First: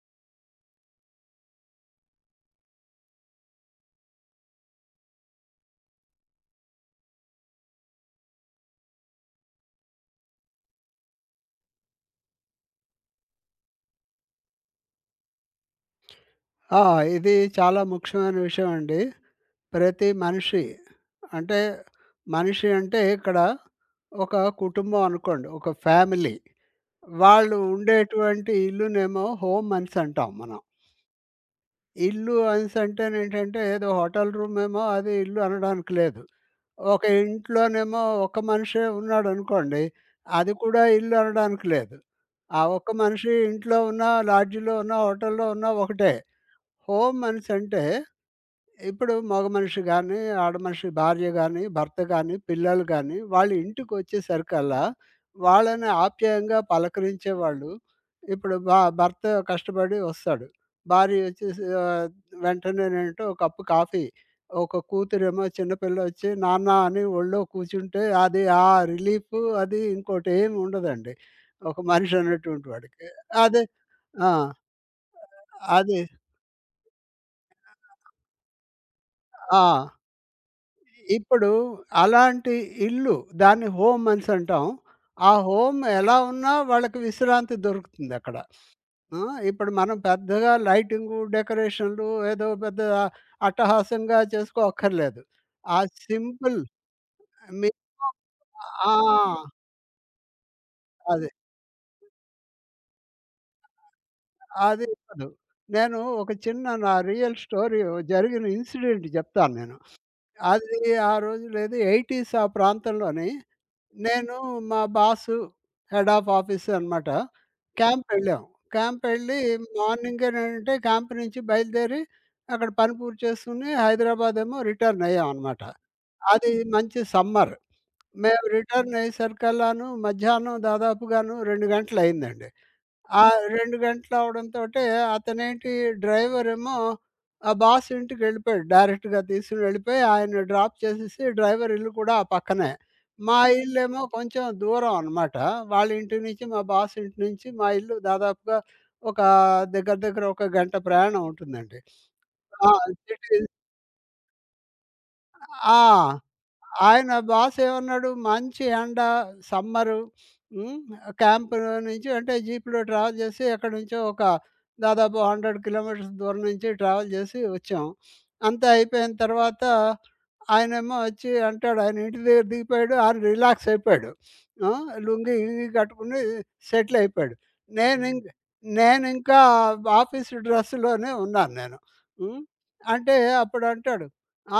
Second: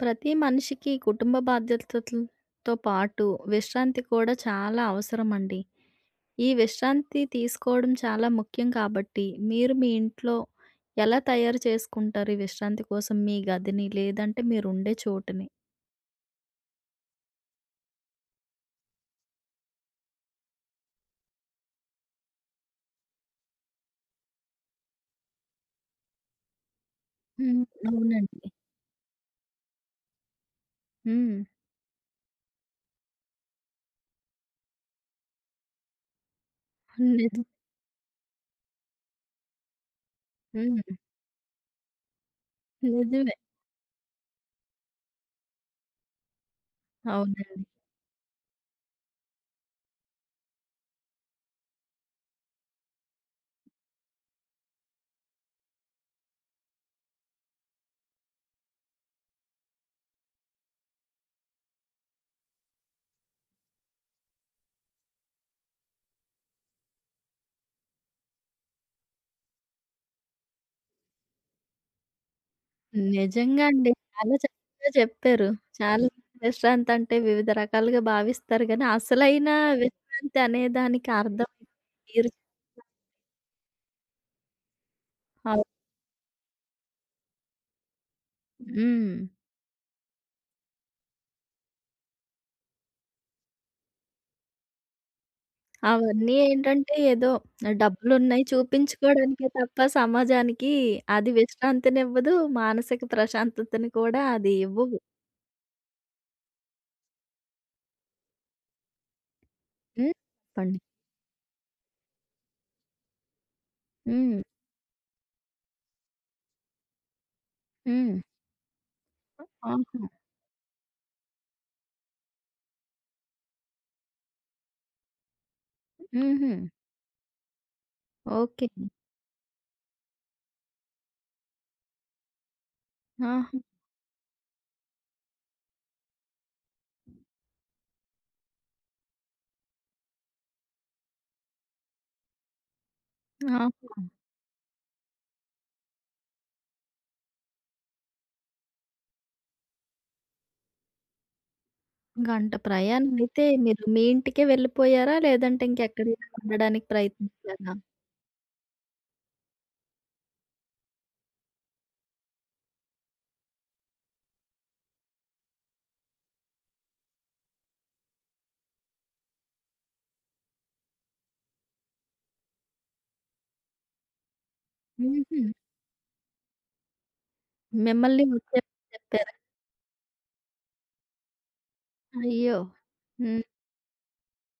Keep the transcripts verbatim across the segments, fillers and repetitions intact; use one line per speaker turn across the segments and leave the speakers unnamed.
ప్రతి మనిషికి కుటుంబ బాధ్యతలతో పాటు విశ్రాంతి కూడా చాలా అవసరం అండి. ఈ విశ్రాంతి తీసుకోవడం చాలా ముఖ్యం కాబట్టి, మీరు మీ ఇంట్లో ఎలా తయారు చేసుకుంటారు ఈ విశ్రాంతి కోసం మీ గదిని? లేదంటే మీరుండే చోటుని?
ఆ! ఇది చాలా ముఖ్యమైన విషయం అండి. ప్రతి మనిషి అంటే, మనిషి అంటే ఇక్కడ ఒక కుటుంబం అనుకోండి. ఒక ఫ్యామిలీ. వాళ్ళు
హ్మ్. అవునండి.
ఉండేటువంటి ఇల్లునేమో హోమ్ అనేసి అంటాం మనం.
హ్మ్.
ఇల్లు అనేసి అంటేనేంటంటే ఏదో హోటల్ రూమేమో అది ఇల్లు అనడానికి లేదు. ఒక
నిజం.
ఇంట్లోనేమో ఒక మనిషే ఉన్నాడనుకోండి. అది
హ్మ్.
కూడా ఇల్లు అనడానికి లేదు. ఆ ఒక్క మనిషి
నిజమే.
ఇంట్లో ఉన్నా, లాడ్జిలో ఉన్నా, హోటల్‌లో ఉన్నా ఒకటే. హోమ్ అనేసి
అవునండి.
అంటే ఇప్పుడు మగ మనిషి గాని, ఆడ మనిషి భార్య గాని, భర్త గాని, పిల్లలు గాని, వాళ్ళు ఇంటికొచ్చేసరికల్లా వాళ్ళని ఆప్యాయంగా పలకరించేవాళ్ళు. ఇప్పుడు భ భర్త కష్టపడి వస్తాడు. భార్య వచ్చేసి ఆహ్, వెంటనేనేంటో ఒక కప్పు కాఫీ, ఒక కూతురేమో చిన్న పిల్లొచ్చి నాన్న అని ఒళ్ళో కూర్చుంటే అది ఆ రిలీఫు అది ఇంకోటి ఏమి ఉండదండి. ఒక మనిషి అనేటువంటి వాడికి. అదే
నిజంగా అండి.
ఆ!
చాలా చక్కగా చెప్పారు.
అది.
చాలా మంది విశ్రాంతి అంటే వివిధ రకాలుగా భావిస్తారు గానీ, అసలైన
ఆ!
విశ్రాంతి అనే దానికి
ఇప్పుడు
అర్థం మీరు
అలాంటి ఇల్లు దాన్ని హోమ్ అనేసి అంటాం. ఆ
అవును.
హోమ్ ఎలా ఉన్నా వాళ్ళకి విశ్రాంతి దొరుకుతుందక్కడ.
హ్మ్.
ఆ! ఇప్పుడు మనం పెద్దగా లైటింగు, డెకరేషన్‌లు ఏదో పెద్ద అట్టహాసంగా చేసుకోక్కర్లేదు. ఆ
అవన్నీ
సింపుల్
ఏంటంటే ఏదో
మీకు
డబ్బులున్నాయి
ఆ!
చూపించుకోవడానికే తప్ప సమాజానికి
అది.
అది విశ్రాంతినివ్వదు. మానసిక ప్రశాంతతని కూడా అది
అది
ఇవ్వవు.
కాదు. నేను ఒక చిన్న నా రియల్ స్టోరీ జరిగిన ఇన్సిడెంట్ చెప్తాను నేను.
హ్మ్. చెప్పండి.
అది ఆ రోజుల్లో ఏది ఎనభైస్ ఆ ప్రాంతంలోని నేను
హ్మ్.
మా బాసు హెడ్ ఆఫ్ ఆఫీస్ అనమాట. క్యాంప్
హ్మ్.
ఎళ్ళాం. క్యాంప్ ఎళ్ళి
ఆహా!
మార్నింగేనంటే క్యాంప్ నుంచి బయలుదేరి అక్కడ పని పూర్తి చేసుకొని హైదరాబాద్ ఏమో రిటర్న్ అయ్యాం అనమాట.
హుహు.
అది మంచి సమ్మర్. మేము
ఓకే.
రిటర్న్ అయ్యేసరికల్లాను మధ్యాహ్నం దాదాపుగాను రెండు గంటలయిందండి. ఆ
ఆహా!
రెండు గంటలు అవడంతోటే అతనేంటి డ్రైవరేమో ఆ బాస్ ఇంటికెళ్ళిపోయాడు. డైరెక్ట్‌గా తీసుకొని వెళ్ళిపోయి ఆయన్ని డ్రాప్ చేసేసి డ్రైవర్ ఇల్లు కూడా ఆ పక్కనే. మా
ఆహా!
ఇల్లేమో కొంచెం దూరం అనమాట. వాళ్ళ ఇంటి నుంచి మా బాస్ ఇంటి నుంచి మా ఇల్లు దాదాపుగా ఒక దగ్గర దగ్గర ఒక గంట ప్రయాణం ఉంటుందండి.
గంట
ఆ!
ప్రయాణం
సిటీ
అయితే మీరు మీ ఇంటికే వెళ్ళిపోయారా? లేదంటే
ఆ!
ఇంకెక్కడైనా ఉండడానికి
ఆయన బాస్
ప్రయత్నించారా?
ఏమన్నాడు మంచి ఎండ సమ్మరు. హ్మ్. క్యాంప్ నుంచి అంటే జీప్‌లో ట్రావెల్ చేసి ఎక్కడి నుంచో ఒక దాదాపు వంద కిలోమీటర్స్ దూరం నుంచి ట్రావెల్ చేసి వచ్చాం. అంతా అయిపోయిన తర్వాత ఆయనేమో వచ్చి అంటాడు ఆయన ఇంటి దగ్గర దిగిపోయాడు. ఆయన రిలాక్స్ అయిపోయాడు. ఆ! లుంగీ
హుహు.
గింగి కట్టుకుని సెటిల్ అయిపోయాడు. నేను హ్మ్.
మిమ్మల్ని
ఇంక
వచ్చేయమని చెప్పారా?
నేనింకా ఆఫీస్ డ్రెస్‌లోనే ఉన్నాను నేను. హ్మ్.
అయ్యో!
అంటే
హ్మ్.
అప్పుడంటాడు.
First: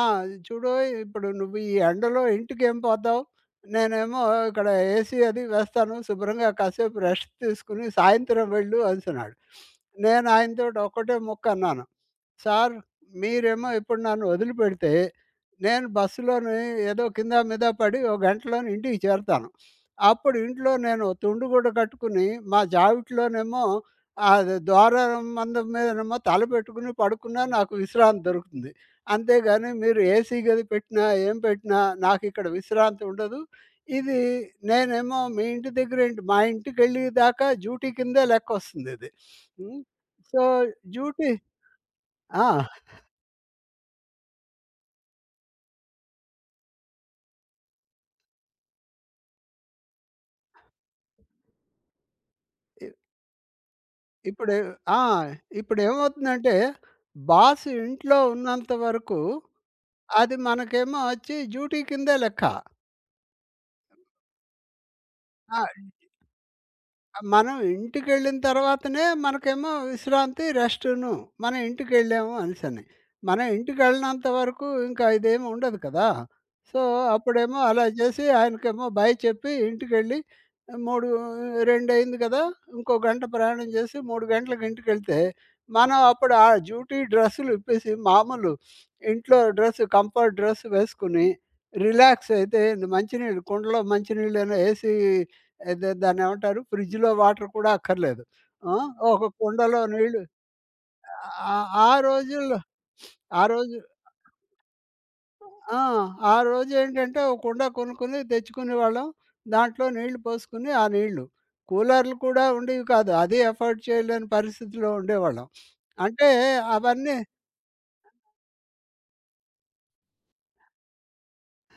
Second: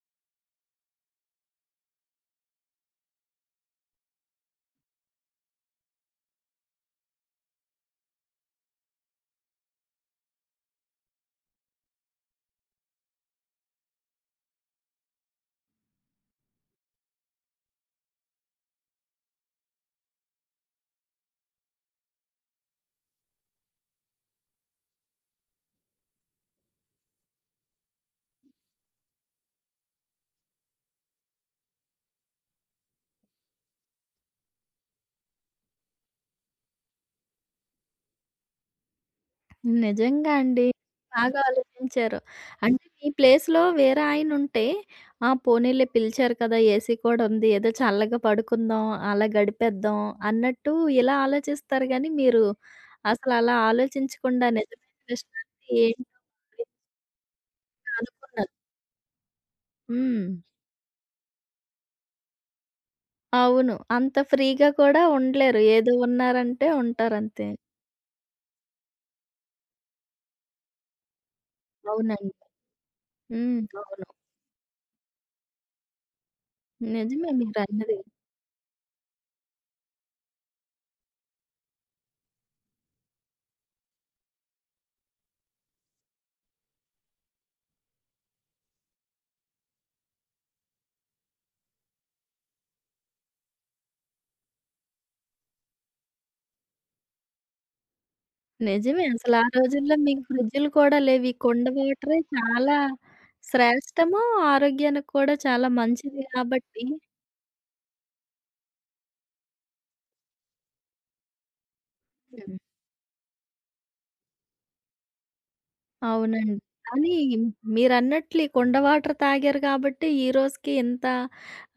ఆ! చూడోయ్ ఇప్పుడు నువ్వు ఈ ఎండలో ఇంటికేం పోతావు? నేనేమో ఇక్కడ ఏసీ అది వేస్తాను. శుభ్రంగా కాసేపు రెస్ట్ తీసుకొని సాయంత్రం వెళ్ళు అనేసన్నాడు. నేను ఆయనతోటి ఒక్కటే ముక్కన్నాను. సార్, మీరేమో ఇప్పుడు నన్ను వదిలిపెడితే, నేను బస్సులోని ఏదో కింద మీద పడి ఓ గంటలోని ఇంటికి చేరతాను. అప్పుడు ఇంట్లో నేను తుండు గుడ్డ కట్టుకుని, మా జావిట్లోనేమో అది ద్వారం మందం మీదనేమో తల పెట్టుకుని పడుకున్నా నాకు విశ్రాంతి దొరుకుతుంది. అంతేగాని మీరు ఏసీ గది పెట్టినా, ఏం పెట్టినా నాకిక్కడ విశ్రాంతి ఉండదు. ఇది నేనేమో మీ ఇంటి దగ్గర ఏంటి మా ఇంటికెళ్ళేదాకా డ్యూటీ కిందే లెక్కొస్తుందిది. హ్మ్.
నిజంగా
సో,
అండి.
డ్యూటీ
బాగా ఆలోచించారు.
ఆ!
అంటే మీ ప్లేస్‌లో వేరే ఆయనుంటే, ఆ పోనీలే పిలిచారు కదా! ఏసీ కూడా ఉంది. ఏదో చల్లగా పడుకుందాం, అలా గడిపేద్దాం అన్నట్టు ఇలా ఆలోచిస్తారు గానీ, మీరు
ఇ
అసలు అలా ఆలోచించకుండా
ఇప్పుడే
నిజమైన
ఆ!
విశ్రాంతి ఏంటో
ఇప్పుడేమవుతుందంటే,
మీరు
బాస్ ఇంట్లో
కనుక్కున్నారు.
ఉన్నంత వరకు
హ్మ్.
అది మనకేమో వచ్చి డ్యూటీ కిందే లెక్క.
అవును. అంత ఫ్రీగా కూడా ఉండలేరు.
ఆ!
ఏదో ఉన్నారంటే ఉంటారంతే.
మనం ఇంటికెళ్ళిన తర్వాతనే మనకేమో విశ్రాంతి, రెస్టును. మనం
అవునండి.
ఇంటికెళ్ళాము అనేసని. మనం
హ్మ్. అవును.
ఇంటికెళ్ళనంత వరకు ఇంకా ఇదేమి ఉండదు కదా! సో,
నిజమే
అప్పుడేమో అలా
మీరన్నది.
చేసి ఆయనకేమో బై చెప్పి ఇంటికెళ్ళి మూడు రెండు కదా! ఇంకో గంట ప్రయాణం చేసి మూడు గంటలకు ఇంటికెళ్తే, మనం అప్పుడు ఆ డ్యూటీ డ్రెస్సులు ఇప్పేసి మామూలు ఇంట్లో డ్రెస్ కంఫర్ట్ డ్రెస్ వేసుకొని రిలాక్స్ అయితే మంచినీళ్ళు కుండలో మంచినీళ్ళేనా ఏసీ అదే దాన్నేమంటారు? ఫ్రిడ్జ్‌లో వాటర్ కూడా అక్కర్లేదు. ఆ!
నిజమే.
ఒక
అసలు ఆ
కుండలో
రోజుల్లో మీకు
నీళ్ళు.
ఫ్రిడ్జులు కూడా లేవు. ఈ
ఆ!
కుండ
ఆ
వాటరే
రోజుల్లో
చాలా
ఆ రోజు
శ్రేష్టము. ఆరోగ్యానికి కూడా చాలా
ఆ!
మంచిది
ఆ
కాబట్టి
రోజేంటంటే ఒక కుండ కొనుక్కొని, తెచ్చుకునేవాళ్ళం. దాంట్లో నీళ్ళు పోసుకొని, ఆ నీళ్ళు. కూలర్లు కూడా
హ్మ్.
ఉండేవి కాదు. అది ఎఫర్డ్ చేయలేని పరిస్థితిలో ఉండేవాళ్ళం. అంటే
అవునండి. కానీ
అవన్నీ
మీరన్నట్లు ఈ కుండ వాటర్ తాగారు కాబట్టి ఈ రోజుకి ఇంత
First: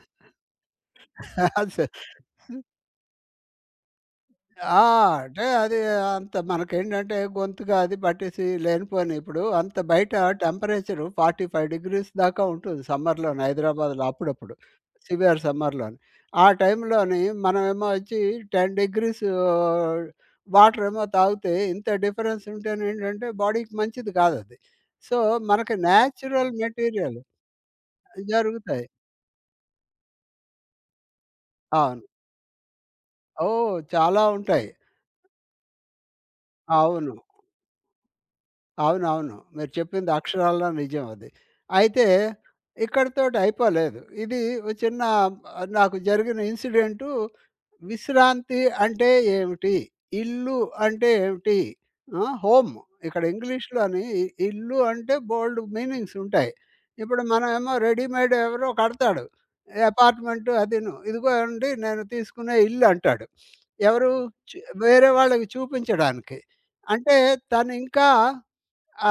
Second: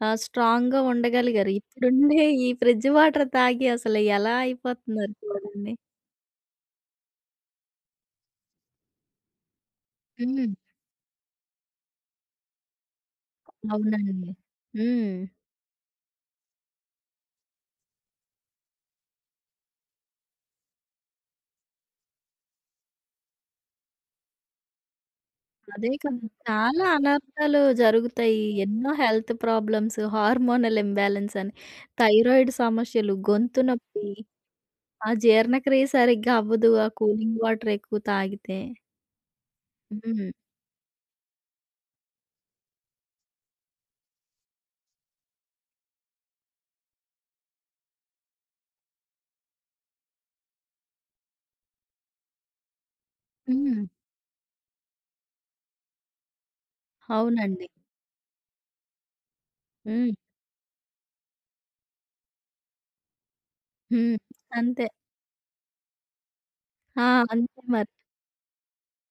ఆహ్, స్ట్రాంగ్‌గా ఉండగలిగారు.
అస
ఇప్పుడుండే ఈ ఫ్రిడ్జ్ వాటర్ తాగి అసలు ఎలా
ఆ!
అయిపోతున్నారు
అంటే
చూడండి.
అది అంత మనకేంటంటే గొంతుగా అది పట్టేసి లేనిపోని ఇప్పుడు అంత బయట
హ్మ్.
టెంపరేచరు నలభై ఐదు దాకా ఉంటుంది సమ్మర్‌లోని హైదరాబాద్‌లో
అవునండి.
అప్పుడప్పుడు.
హ్మ్.
సివియర్ సమ్మర్‌లోని. ఆ టైంలోని మనమేమో వచ్చి పది వాటరేమో తాగితే ఇంత డిఫరెన్స్ ఉంటేనేంటంటే బాడీకి మంచిది కాదది. సో, మనకి
అదే కదా!
నేచురల్
చాలా
మెటీరియల్.
అనర్థాలు జరుగుతాయి.
జరుగుతాయి.
ఎన్నో హెల్త్ ప్రాబ్లమ్స్, హార్మోనల్ ఇంబాలెన్స్ అని,
అవును.
థైరాయిడ్ సమస్యలు, గొంతు
ఓహ్!
నొప్పి,
చాలా ఉంటాయి.
ఆ జీర్ణక్రియ సరిగ్గా అవ్వదు. ఆ
అవును.
కూలింగ్ వాటర్ ఎక్కువ తాగితే.
అవునవును. మీరు చెప్పింది
హ్మ్.
అక్షరాలా నిజం అది. అయితే ఇక్కడితోటి అయిపోలేదు. ఇది ఓ చిన్న ఆ, నాకు జరిగిన ఇన్సిడెంటు. విశ్రాంతి అంటే ఏమిటి? ఇల్లు అంటే ఏమిటి? ఆ! హోమ్ ఇక్కడ
హ్మ్.
ఇంగ్లీష్‌లోని ఇల్లు అంటే బోలెడు మీనింగ్స్ ఉంటాయి. ఇప్పుడు
అవునండి.
మనమేమో రెడీమేడ్ ఎవరో కడతాడు.
హ్మ్.
అపార్ట్‌మెంట్ అదిను. ఇదిగో అండి నేను తీసుకునే ఇల్లు అంటాడు. ఎవరు?
హ్మ్.
చు
అంతే.
వేరే వాళ్ళకి చూపించడానికి.
ఆ!
అంటే
అంతే
తను
మరి.
ఇంకా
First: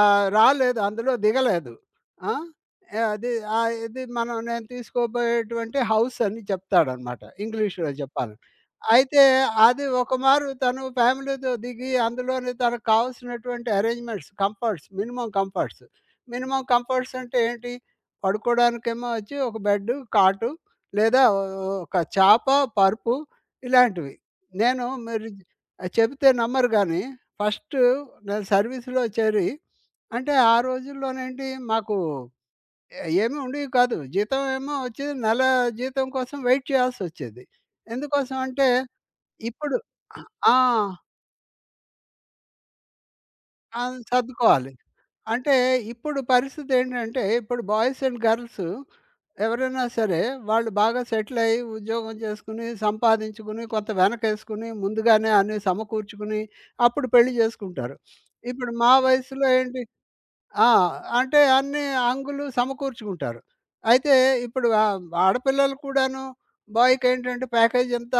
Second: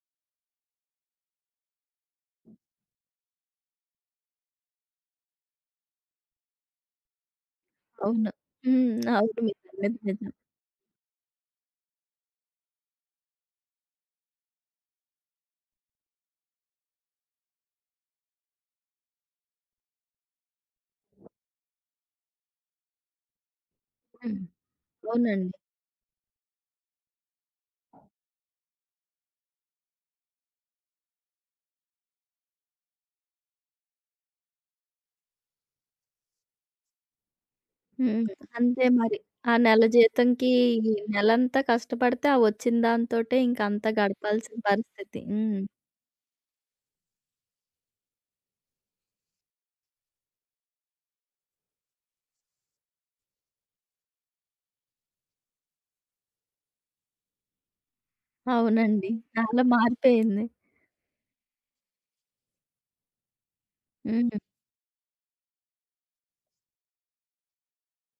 ఆ! రాలేదు. అందులో దిగలేదు. ఆ! యాహ్! అది ఆహ్, ఇది మనం నేను తీసుకోబోయేటువంటి హౌస్ అని చెప్తాడనమాట. ఇంగ్లీష్‌లో
అవును.
చెప్పాలంటే.
హ్మ్.
అయితే
అవును.
అది
మీరన్నది నిజం.
ఒకమారు తను ఫ్యామిలీతో దిగి అందులోని తనకు కావాల్సినటువంటి arrangements, comforts, minimum comforts. Minimum comforts అంటే ఏంటి? పడుకోవడానికేమో వచ్చి ఒక బెడ్డు, కాటు లేదా ఓ ఒక చాప, పరుపు ఇలాంటివి.
హ్మ్.
నేను మీరు
అవునండి.
చెబితే నమ్మరు గానీ ఫస్టు నేను సర్వీస్‌లో చేరి అంటే ఆ రోజుల్లోనేంటి మాకు ఎ ఏమి ఉండేవి కాదు. జీతం ఏమో వచ్చేది నెల జీతం కోసం వెయిట్ చేయాల్సొచ్చేది.
హ్మ్.
ఎందుకోసం అంటే
అంతే మరి. ఆ
ఇప్పుడు
నెల
అ
జీతంకి
ఆ!
నెలంతా కష్టపడితే ఆ వచ్చిన దాంతోటే ఇంక అంతా
అది
గడపాల్సిన
సర్దుకోవాలి.
పరిస్థితి.
అంటే
హ్మ్.
ఇప్పుడు పరిస్థితి ఏంటంటే ఇప్పుడు బాయ్స్ అండ్ గర్ల్స్ ఎవరైనా సరే వాళ్ళు బాగా సెటిల్ అయ్యి ఉద్యోగం చేసుకుని, సంపాదించుకుని, కొంత వెనకేసుకుని, ముందుగానే అన్నీ సమకూర్చుకుని అప్పుడు పెళ్లి చేసుకుంటారు. ఇప్పుడు మా
అవునండి.
వయసులో
చాలా
ఏంటి
మారిపోయింది.
ఆ! అంటే అన్ని హంగులు సమకూర్చుకుంటారు. అయితే
హ్మ్.
ఇప్పుడు ఆహ్, ఆడపిల్లలు కూడాను బాయ్‌కేంటంటే ప్యాకేజ్ ఎంత.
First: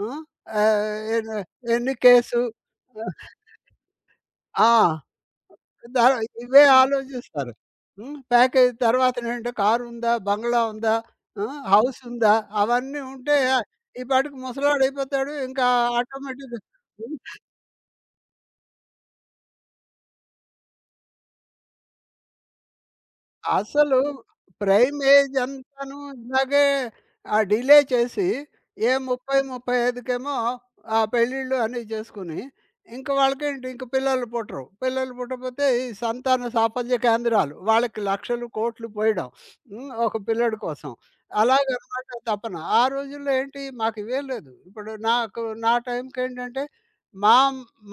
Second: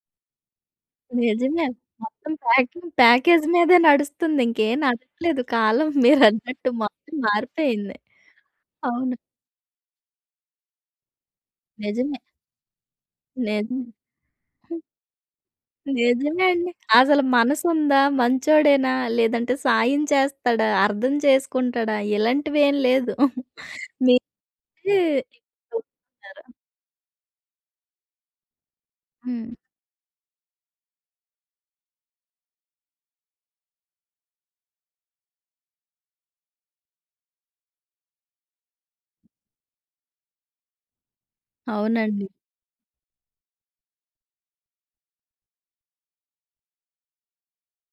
హ్మ్. ఆహ్, ఎన్
నిజమే.
ఎన్ని
మొత్తం
కేసు.
ప్యాకింగ్ ప్యాకేజ్ మీదే నడుస్తుంది.
ఆ!
ఇంకేం నడవట్లేదు కాలం
ద ఇవే
మీరన్నట్టు మొత్తం
ఆలోచిస్తారు.
మారిపోయింది.
హ్మ్. ప్యాకేజ్
అవును.
తర్వాతనేంటి కారుందా? బంగ్లా ఉందా? హ్మ్.
నిజమే.
హౌసుందా? అవన్నీ ఉంటే
నిజమే.
ఈ పాటికి ముసలోడయిపోతాడు. ఇంకా
నిజమే
ఆటోమేటిక్‌గా
అండి. అసలు మనసుందా? మంచోడేనా? లేదంటే సాయం చేస్తాడా? అర్థం చేసుకుంటాడా? ఇలాంటివేం లేదు.
అసలు ప్రైమ్
మీరే
ఏజ్ అంతాను
ఒప్పుకున్నారు.
ఇలాగే ఆ డిలే చేసి ఏ ముప్ఫై,
హ్మ్.
ముప్ఫై ఐదుకేమో ఆ పెళ్ళిళ్ళు అన్నీ చేసుకుని, ఇంక వాళ్ళకేంటి ఇంక పిల్లలు పుట్టరు. పిల్లలు పుట్టకపోతే ఈ సంతాన సాఫల్య కేంద్రాలు. వాళ్ళకి లక్షలు, కోట్లు పోయడం. హ్మ్. ఒక పిల్లోడి కోసం. అలాగనమాట
అవునండి.
తపన. ఆ రోజుల్లో ఏంటి మాకివేం లేదు. ఇప్పుడు నాకు నా టైంకేంటంటే మా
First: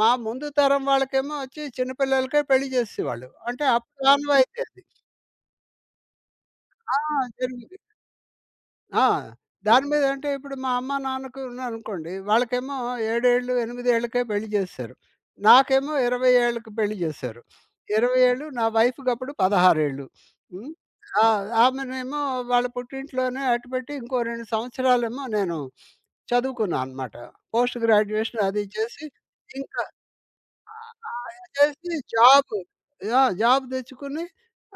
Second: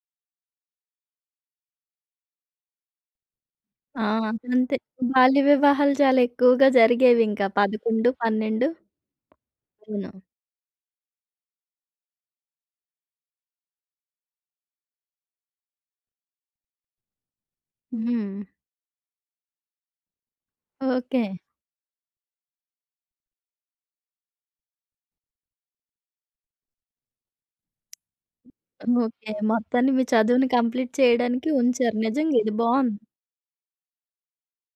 మా ముందు తరం వాళ్ళకేమో వచ్చి చిన్న పిల్లలకే పెళ్లి చేసేసేవాళ్ళు. అంటే
ఆ!
అప్పుడు ఆనవాయితీ
అంతే.
అది.
బాల్య వివాహాలు చాలా ఎక్కువగా
ఆ!
జరిగేవింకా
జరిగింది.
పదకొండు, పన్నెండు.
ఆ! దాని మీద
అవును.
అంటే ఇప్పుడు మా అమ్మ, నాన్నకు ఉన్నారనుకోండి, వాళ్ళకేమో ఏడు ఏళ్ళు, ఎనిమిది ఏళ్ళకే పెళ్లి చేసేశారు. నాకేమో ఇరవై ఏళ్ళకి పెళ్లి చేశారు. ఇరవై
హ్మ్.
ఏళ్ళు నా వైఫ్‌కి అప్పుడు పదహారు ఏళ్ళు. హ్మ్.
ఓకే.
ఆ! ఆమెనేమో వాళ్ళ పుట్టింట్లోనే అట్టిపెట్టి ఇంకో రెండు సంవత్సరాలేమో నేను చదువుకున్నా అనమాట. పోస్ట్ గ్రాడ్యుయేషన్ అది చేసి,
ఓకే.
ఇంక
మొత్తాన్ని మీ చదువుని కంప్లీట్ చేయడానికి
చేసి
ఉంచారు. నిజంగా ఇది
జాబ్
బావుంది.
యాహ్! జాబ్ తెచ్చుకుని,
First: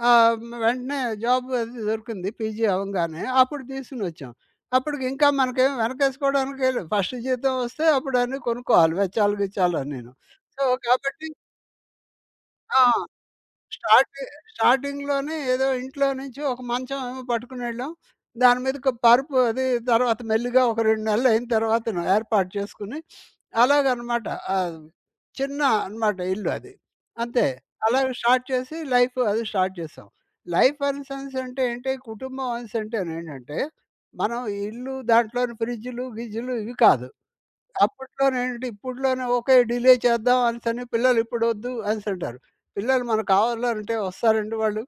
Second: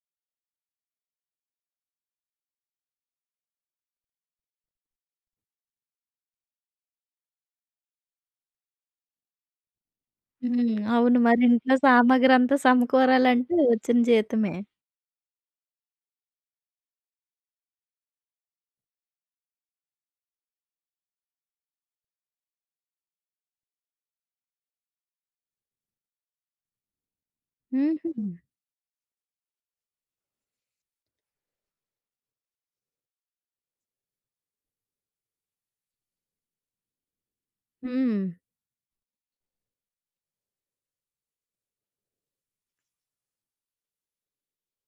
ఆహ్, వెంటనే జాబ్ అది దొరికింది పీజీ అవంగానే. అప్పుడు తీసుకొనొచ్చాం. అప్పటికి ఇంకా మనకేం వెనకేసుకోవడానికే లేదు. ఫస్ట్ జీతం వస్తే అప్పుడు అన్నీ కొనుక్కోవాలి వెచ్చాలు గిచ్చాలు అన్నీను.
హ్మ్.
సో,
అవును.
కాబట్టి
మరి ఇంట్లో సామాగ్రంతా
ఆ!
సమకూరాలంటే వచ్చిన
స్టార్ట్
జీతమే.
స్టార్టింగ్‌లోనే ఏదో ఇంట్లో నుంచి ఒక మంచం ఏమో పట్టుకునెళ్ళాం. దాని మీదకి పరుపు అది తర్వాత మెల్లిగా ఒక రెండు నెలలయిన తర్వాతను ఏర్పాటు చేసుకుని, అలాగనమాట. ఆహ్, చిన్న అనమాట ఇల్లు అది. అంతే.
హుహు.
అలాగే స్టార్ట్ చేసి లైఫ్ అది స్టార్ట్ చేసాం. లైఫ్ అనేసనంటే ఏంటి, కుటుంబం అనేసంటేనేంటంటే, మనం ఇల్లు దాంట్లోని ఫ్రిడ్జ్‌లు, గిజ్జులు ఇవి కాదు.
హ్మ్.
అప్పట్లోనేంటి ఇప్పట్లోనే ఓకే డిలే చేద్దాం అనేసని పిల్లలు ఇప్పుడొద్దు అనేసంటారు. పిల్లలు మనకు కావాలంటే వస్తారండి వాళ్ళు?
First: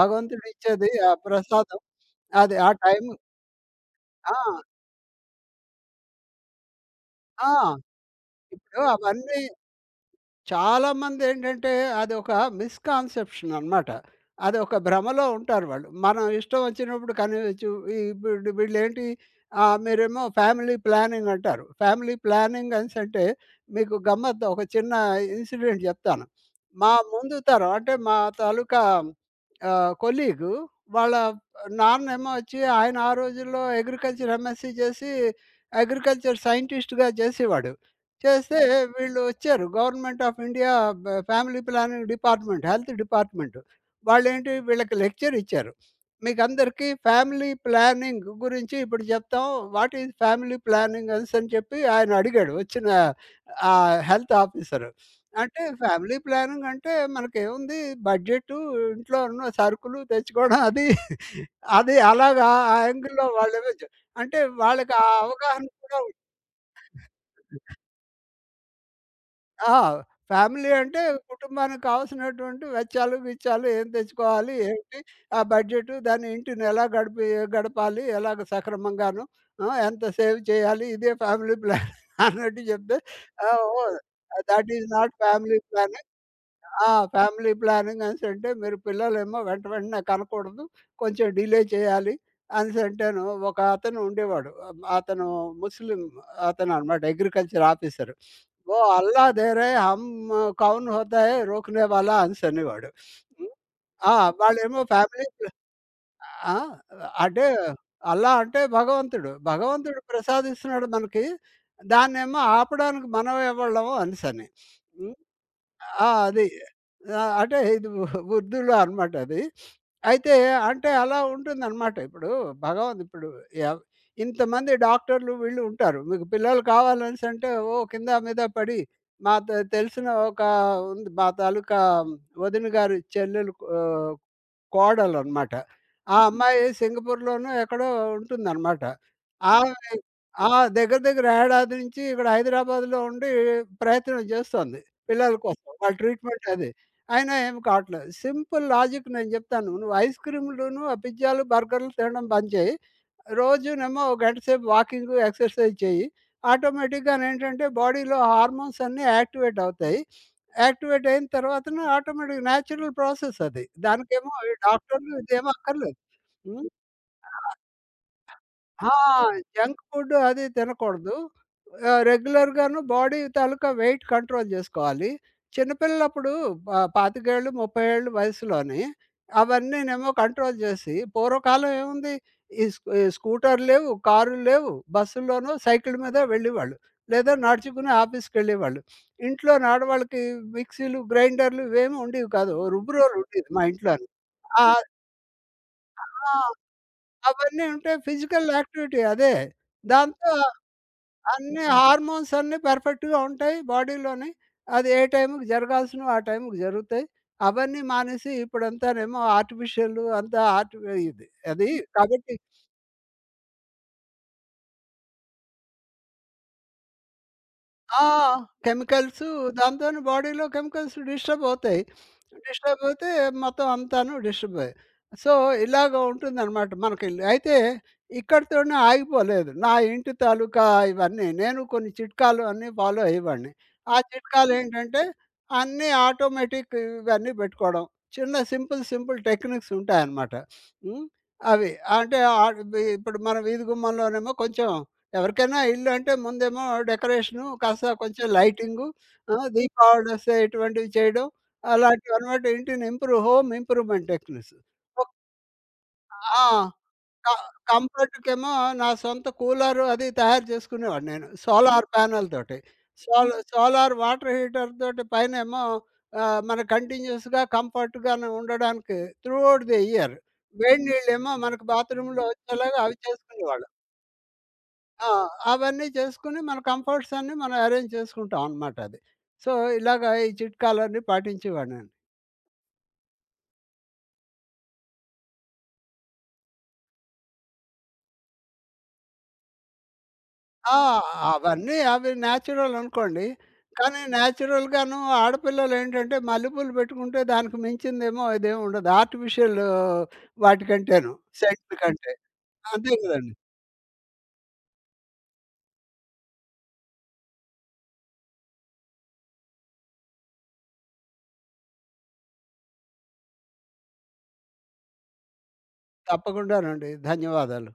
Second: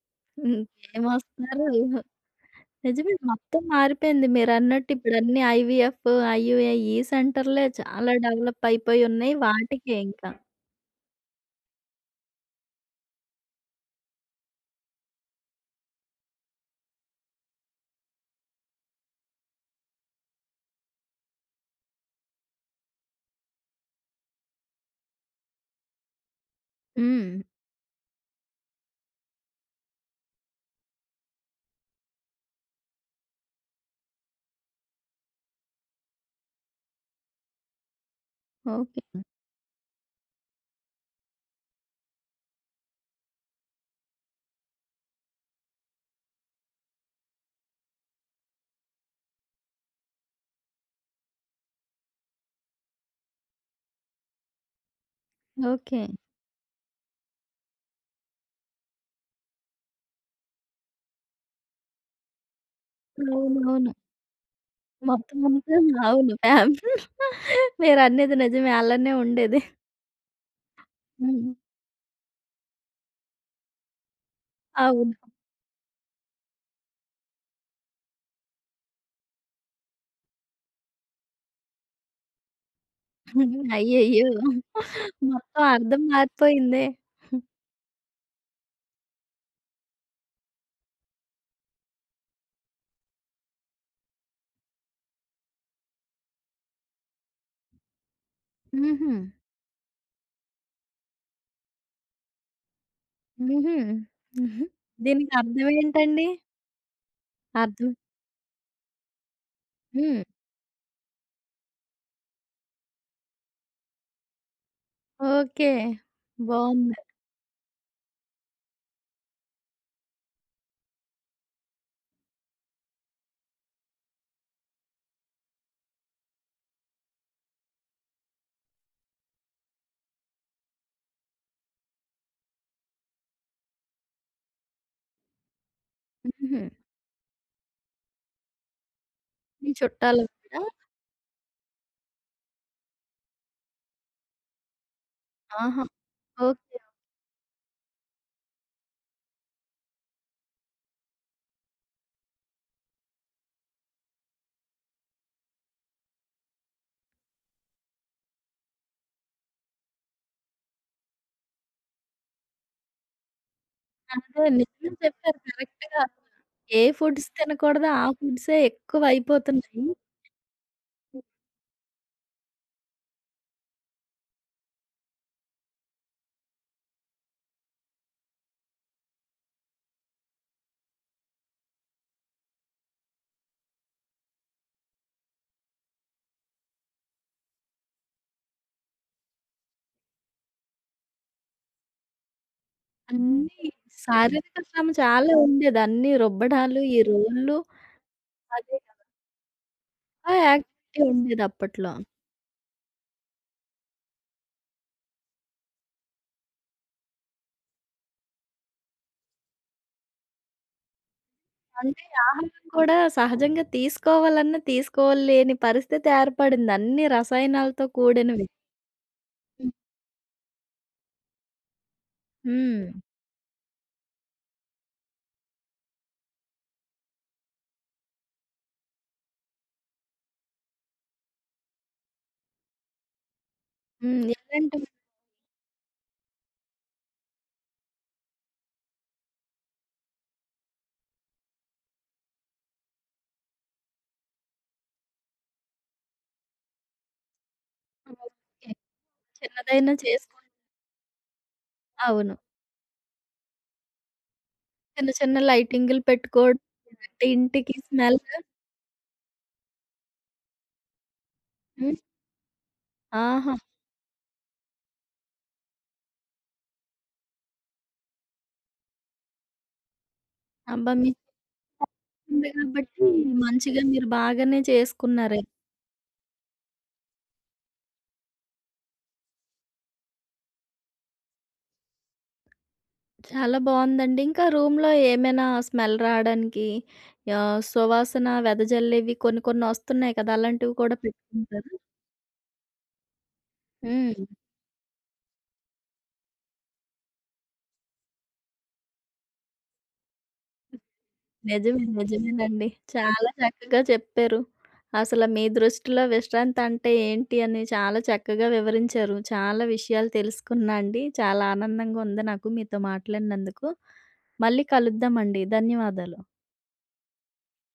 భగవంతుడిచ్చేది ఆ
ఇంకేమొస్తారు
ప్రసాదం. అది ఆ
నిజమే
టైము
మొత్తం మారిపోయింది.
ఆ!
మీరన్నట్టు ఇప్పుడన్నీ ఐవీఎఫ్, ఐయూఐ ఈ
ఆ!
సెంటర్‌లే చాలా డెవలప్
ఇప్పుడు
అయిపోయి ఉన్నాయి.
అవన్నీ
వాటికే ఇంకా.
చాలామందేంటంటే అదొక మిస్‌కాన్సెప్షన్ అనమాట. అదొక భ్రమలో ఉంటారు వాళ్ళు. మనం ఇష్టం వచ్చినప్పుడు కనియొచ్చు. ఇప్పుడు వీళ్ళేంటి ఆహ్, మీరేమో ఫ్యామిలీ ప్లానింగ్ అంటారు. ఫ్యామిలీ ప్లానింగ్ అనేసంటే మీకు గమ్మత్తు ఒక చిన్న ఇన్సిడెంట్ చెప్తాను. మా
హ్మ్.
ముందు తరం అంటే మా తాలూకా ఆహ్, కొలీగు వాళ్ళ నాన్నేమో వచ్చి ఆయన ఆ రోజుల్లో అగ్రికల్చర్ ఎంఎస్‌సి చేసి అగ్రికల్చర్ సైంటిస్ట్‌గా చేసేవాడు. చేస్తే
ఓకే.
వీళ్ళు వచ్చారు గవర్నమెంట్ ఆఫ్ ఇండియా బ- family planning department health department వాళ్ళు ఏంటి వీళ్ళకి లెక్చర్ ఇచ్చారు మీకు అందరికీ ఫ్యామిలీ ప్లానింగ్ గురించి ఇప్పుడు చెప్తాం వాట్ ఈజ్ ఫ్యామిలీ ప్లానింగ్ అనేసి అని చెప్పి ఆయన అడిగాడు వచ్చిన ఆ హెల్త్ ఆఫీసర్ అంటే
ఓకే.
ఫ్యామిలీ ప్లానింగ్ అంటే మనకేముంది బడ్జెట్ ఇంట్లో ఉన్న సరుకులు తెచ్చుకోవడం అది అది అలాగా ఆ యాంగిల్లో వాళ్ళు ఏమో
అవునవును.
చెప్-. అంటే వాళ్ళకి ఆ
మొత్తం
అవగాహన
అంతా
కూడా ఉంటుంది.
అవును. ఫ్యామిలీ మీరనేది నిజమే అలానే ఉండేది.
ఆ! ఫ్యామిలీ అంటే
హ్మ్.
కుటుంబానికి కావాల్సినటువంటి వెచ్చాలు, గిచ్చాలు ఏం తెచ్చుకోవాలి, ఏంటి
అవును.
ఆ బడ్జెటు, దాని ఇంటిని ఎలా గడిపి గడపాలి, ఎలాగ సక్రమంగాను, ఆ! ఎంత సేవ్ చేయాలి, ఇదే ఫ్యామిలీ ప్లాన్ అన్నట్టు చెప్తే, ఆ! ఓహ్!
అయ్యయ్యో!
థట్ ఈస్ నాట్ ఫ్యామిలీ
మొత్తం అర్థం
ప్లానింగ్.
మారిపోయిందే.
ఆ! ఫ్యామిలీ ప్లానింగ్ అనేసంటే మీరు పిల్లలేమో వెంట వెంటనే కనకూడదు. కొంచెం డిలే చేయాలి అనేసంటేను ఒక అతను ఉండేవాడు. ఆహ్, అతను ముస్లిం అతననమాట అగ్రికల్చర్ ఆఫీసర్. "वो
హుహు.
अल्लाह दे रहे हम कौन होता है रोकने वाला" అనేసనేవాడు. హ్మ్.
హుహు.
ఆ!
హుహు.
వాళ్ళేమో ఫ్యామిలీ
దీనికి
ప్లా
అర్థం ఏంటండి?
ఆ! అంటే
అర్థం
అల్లా అంటే భగవంతుడు. భగవంతుడు
హ్మ్.
ప్రసాదిస్తున్నాడు మనకి. దాన్నేమో ఆపడానికి మనం ఎవళ్ళము అనేసని. హ్మ్.
ఓకే.
ఆ! అది.
బావుంది.
ఆ! అంటే ఇది ఉ- ఉర్దూలో అనమాట అది. అయితే అంటే అలా ఉంటుందనమాట. ఇప్పుడు భగవంత్ ఇప్పుడు ఎవ్ ఇంతమంది డాక్టర్లు వీళ్ళు ఉంటారు. మీకు పిల్లలు కావాలనేసంటే ఓ కింద మీద పడి మా తె తెలిసిన ఒక ఉంది మా తాలూకా వదిన గారి చెల్లెలు ఆహ్, కోడలనమాట. ఆ
హుహు.
అమ్మాయి సింగపూర్‌లోనో ఎక్కడో ఉంటుందనమాట.
మీ
ఆమె
చుట్టాలు
ఆ!
కూడా
దగ్గర దగ్గర ఏడాది నుంచి ఇక్కడ హైదరాబాద్‌లో ఉండి ప్రయత్నం చేస్తోంది పిల్లల కోసం.
ఆహా!
వాళ్ళ ట్రీట్మెంట్ అది.
ఓకే.
అయినా ఏమి కావట్లేదు. సింపుల్ లాజిక్ నేను చెప్తాను. నువ్వు ఐస్ క్రీమ్‌లును, ఆ పిజ్జాలు, బర్గర్‌లు తినడం బంద్ చేయి. రోజునేమో ఓ గంట సేపు వాకింగు, ఎక్సర్సైజ్ చెయ్యి. ఆటోమేటిక్‌గానేంటంటే బాడీలో హార్మోన్స్ అన్నీ యాక్టివేట్ అవుతాయి. యాక్టివేట్ అయిన తర్వాతను ఆటోమేటిక్‌గా న్యాచురల్ ప్రాసెస్ అది. దానికేమో
అదే
ఈ
నిజమే
డాక్టర్లు
చెప్పారు
ఇదేమి
కరెక్ట్‌గా
అక్కర్లేదు.
అసలు.
హ్మ్.
ఏ ఫుడ్స్ తినకూడదో ఆ ఫుడ్సే
ఆ! జంక్
ఎక్కువైపోతున్నాయి.
ఫుడ్ అది తినకూడదు. ఆహ్, రెగ్యులర్‌గాను బాడీ తాలూకా వెయిట్ కంట్రోల్ జేసుకోవాలి. చిన్నపిల్లలప్పుడు ప ఇరవై ఐదు ముప్ఫై ఏళ్ళు వయసులోని అవన్నీనేమో కంట్రోల్ జేసి పూర్వకాలం ఏముంది? ఈ స్కూ ఈ స్కూటర్లు లేవు, కారులు లేవు. బస్సుల్లోనూ సైకిల్ మీద వెళ్ళేవాళ్ళు. లేదా నడుచుకుని ఆఫీస్‌కెళ్ళేవాళ్ళు. ఇంట్లోని ఆడవాళ్ళకి మిక్సీలు, గ్రైండర్లు ఇవేమి ఉండేవి కాదు. రుబ్బురోలుండేది మా
అన్నీ
ఇంట్లోని.
శారీరక
ఆ!
శ్రమ చాలా ఉండేది. అన్నీ
ఆ!
రుబ్బడాలు, ఈ రోళ్ళు
అవన్నీ ఉంటే ఫిజికల్
అదే
యాక్టివిటీ అదే. దాంతో
తప్ప యాక్టివిటీ ఉండేది
అన్ని
అప్పట్లో.
హార్మోన్స్ అన్నీ పర్ఫెక్ట్‌గా ఉంటాయి బాడీలోని. అది ఏ టైంకి జరగాల్సినవి ఆ టైంకి జరుగుతాయి. అవన్నీ మానేసి ఇప్పుడంతానేమో ఆర్టిఫిషియల్ అంతా ఆర్టిఫి ఇది. అది
అంటే
కాబట్టి
ఆహారం కూడా సహజంగా తీసుకోవాలన్నా తీసుకోలేని పరిస్థితి ఏర్పడింది. అన్ని రసాయనాలతో
ఆ!
కూడినవి.
కెమికల్సు
హ్మ్.
దాంతోని బాడీలో కెమికల్స్ డిస్టర్బ్ అవుతాయి. డిస్టర్బ్
హ్మ్.
అయితే మొత్తం అంతాను డిస్టర్బ్ అయ్యాయి. సో, ఇలాగ ఉంటుందనమాట మనకి. అయితే ఇక్కడితోనే ఆగిపోలేదు. నా ఇంటి తాలూకా ఇవన్నీ నేను కొన్ని చిట్కాలు అన్నీ ఫాలో అయ్యేవాడిని. ఆ
హ్మ్. ఎలాంటివి?
చిట్కాలేంటంటే అన్నీ ఆటోమేటిక్ ఇవన్నీ పెట్టుకోవడం. చిన్న సింపుల్ సింపుల్ టెక్నిక్స్ ఉంటాయనమాట. హ్మ్. అవి అంటే ఆహ్, ఇప్పుడు మన వీధి గుమ్మంలోనేమో కొంచెం ఎవరికైనా ఇల్లు అంటే ముందేమో డెకరేషను, కాస్త కొంచెం
ఓకే.
లైటింగు, ఆ!
చిన్నదైనా
దీపావళిస్
చేసుకుం
ఇటువంటివి చేయడం.
అవును.
అలాంటివన్నమాట ఇంటిని ఇంప్రూవ్ హోమ్ ఇంప్రూవ్‌మెంట్ టెక్నిక్స్.
చిన్న
ఒక్
చిన్న లైటింగులు
ఆ!
పెట్టుకోవడం, లేదంటే
క
ఇంటికి స్మెల్
కంఫర్ట్‌కేమో నా సొంత కూలరు అది తయారు చేసుకునేవాడిని నేను. సోలార్
హ్మ్.
ప్యానెల్ తోటి. సోల్
ఆహా!
సోలార్ వాటర్ హీటర్ తోటి పైనేమో ఆహ్, మనకు కంటిన్యూయస్‌గా కంఫర్ట్‌గాను ఉండడానికి త్రూ ఔట్ ది ఇయర్ వేడి
అబ్బా! మీకు
నీళ్ళేమో మనకు బాత్రూమ్‌లో
ఉంది
వచ్చేలాగా అవి
కాబట్టి
చేసుకునేవాళ్ళం.
మంచిగా మీరు బాగానే
ఆ!
చేసుకున్నారే.
అవన్నీ చేసుకొని మన కంఫర్ట్స్ అన్నీ మనం అరేంజ్ చేసుకుంటాం అనమాట అది. సో, ఇలాగ ఈ చిట్కాలన్నీ పాటించేవాడినండి.
చాలా బావుందండి. ఇంకా రూమ్‌లో ఏమైనా స్మెల్ రావడానికి ఆహ్, సువాసన వెదజల్లేవి కొన్ని కొన్ని వస్తున్నాయి కదా! అలాంటివి
ఆ!
కూడా పెట్టుకుంటారా?
అవన్నీ అవి న్యాచురల్ అనుకోండి. కానీ
హ్మ్.
న్యాచురల్‌గాను ఆడపిల్లలేంటంటే మల్లెపూలు పెట్టుకుంటే దానికి మించిందేమో ఇదేమి ఉండదు. ఆర్టిఫిషియల్ వాటికంటేను సెంట్లు
నిజమే.
కంటే.
నిజమేనండి.
అంతే
చాలా
కదండీ.
చక్కగా చెప్పారు. అసల మీ దృష్టిలో విశ్రాంతి అంటే ఏంటి అని చాలా చక్కగా వివరించారు. చాలా విషయాలు తెలుసుకున్నా అండి. చాలా ఆనందంగా ఉంది నాకు మీతో మాట్లాడినందుకు. మళ్ళీ కలుద్దామండి. ధన్యవాదాలు.
తప్పకుండానండి. ధన్యవాదాలు.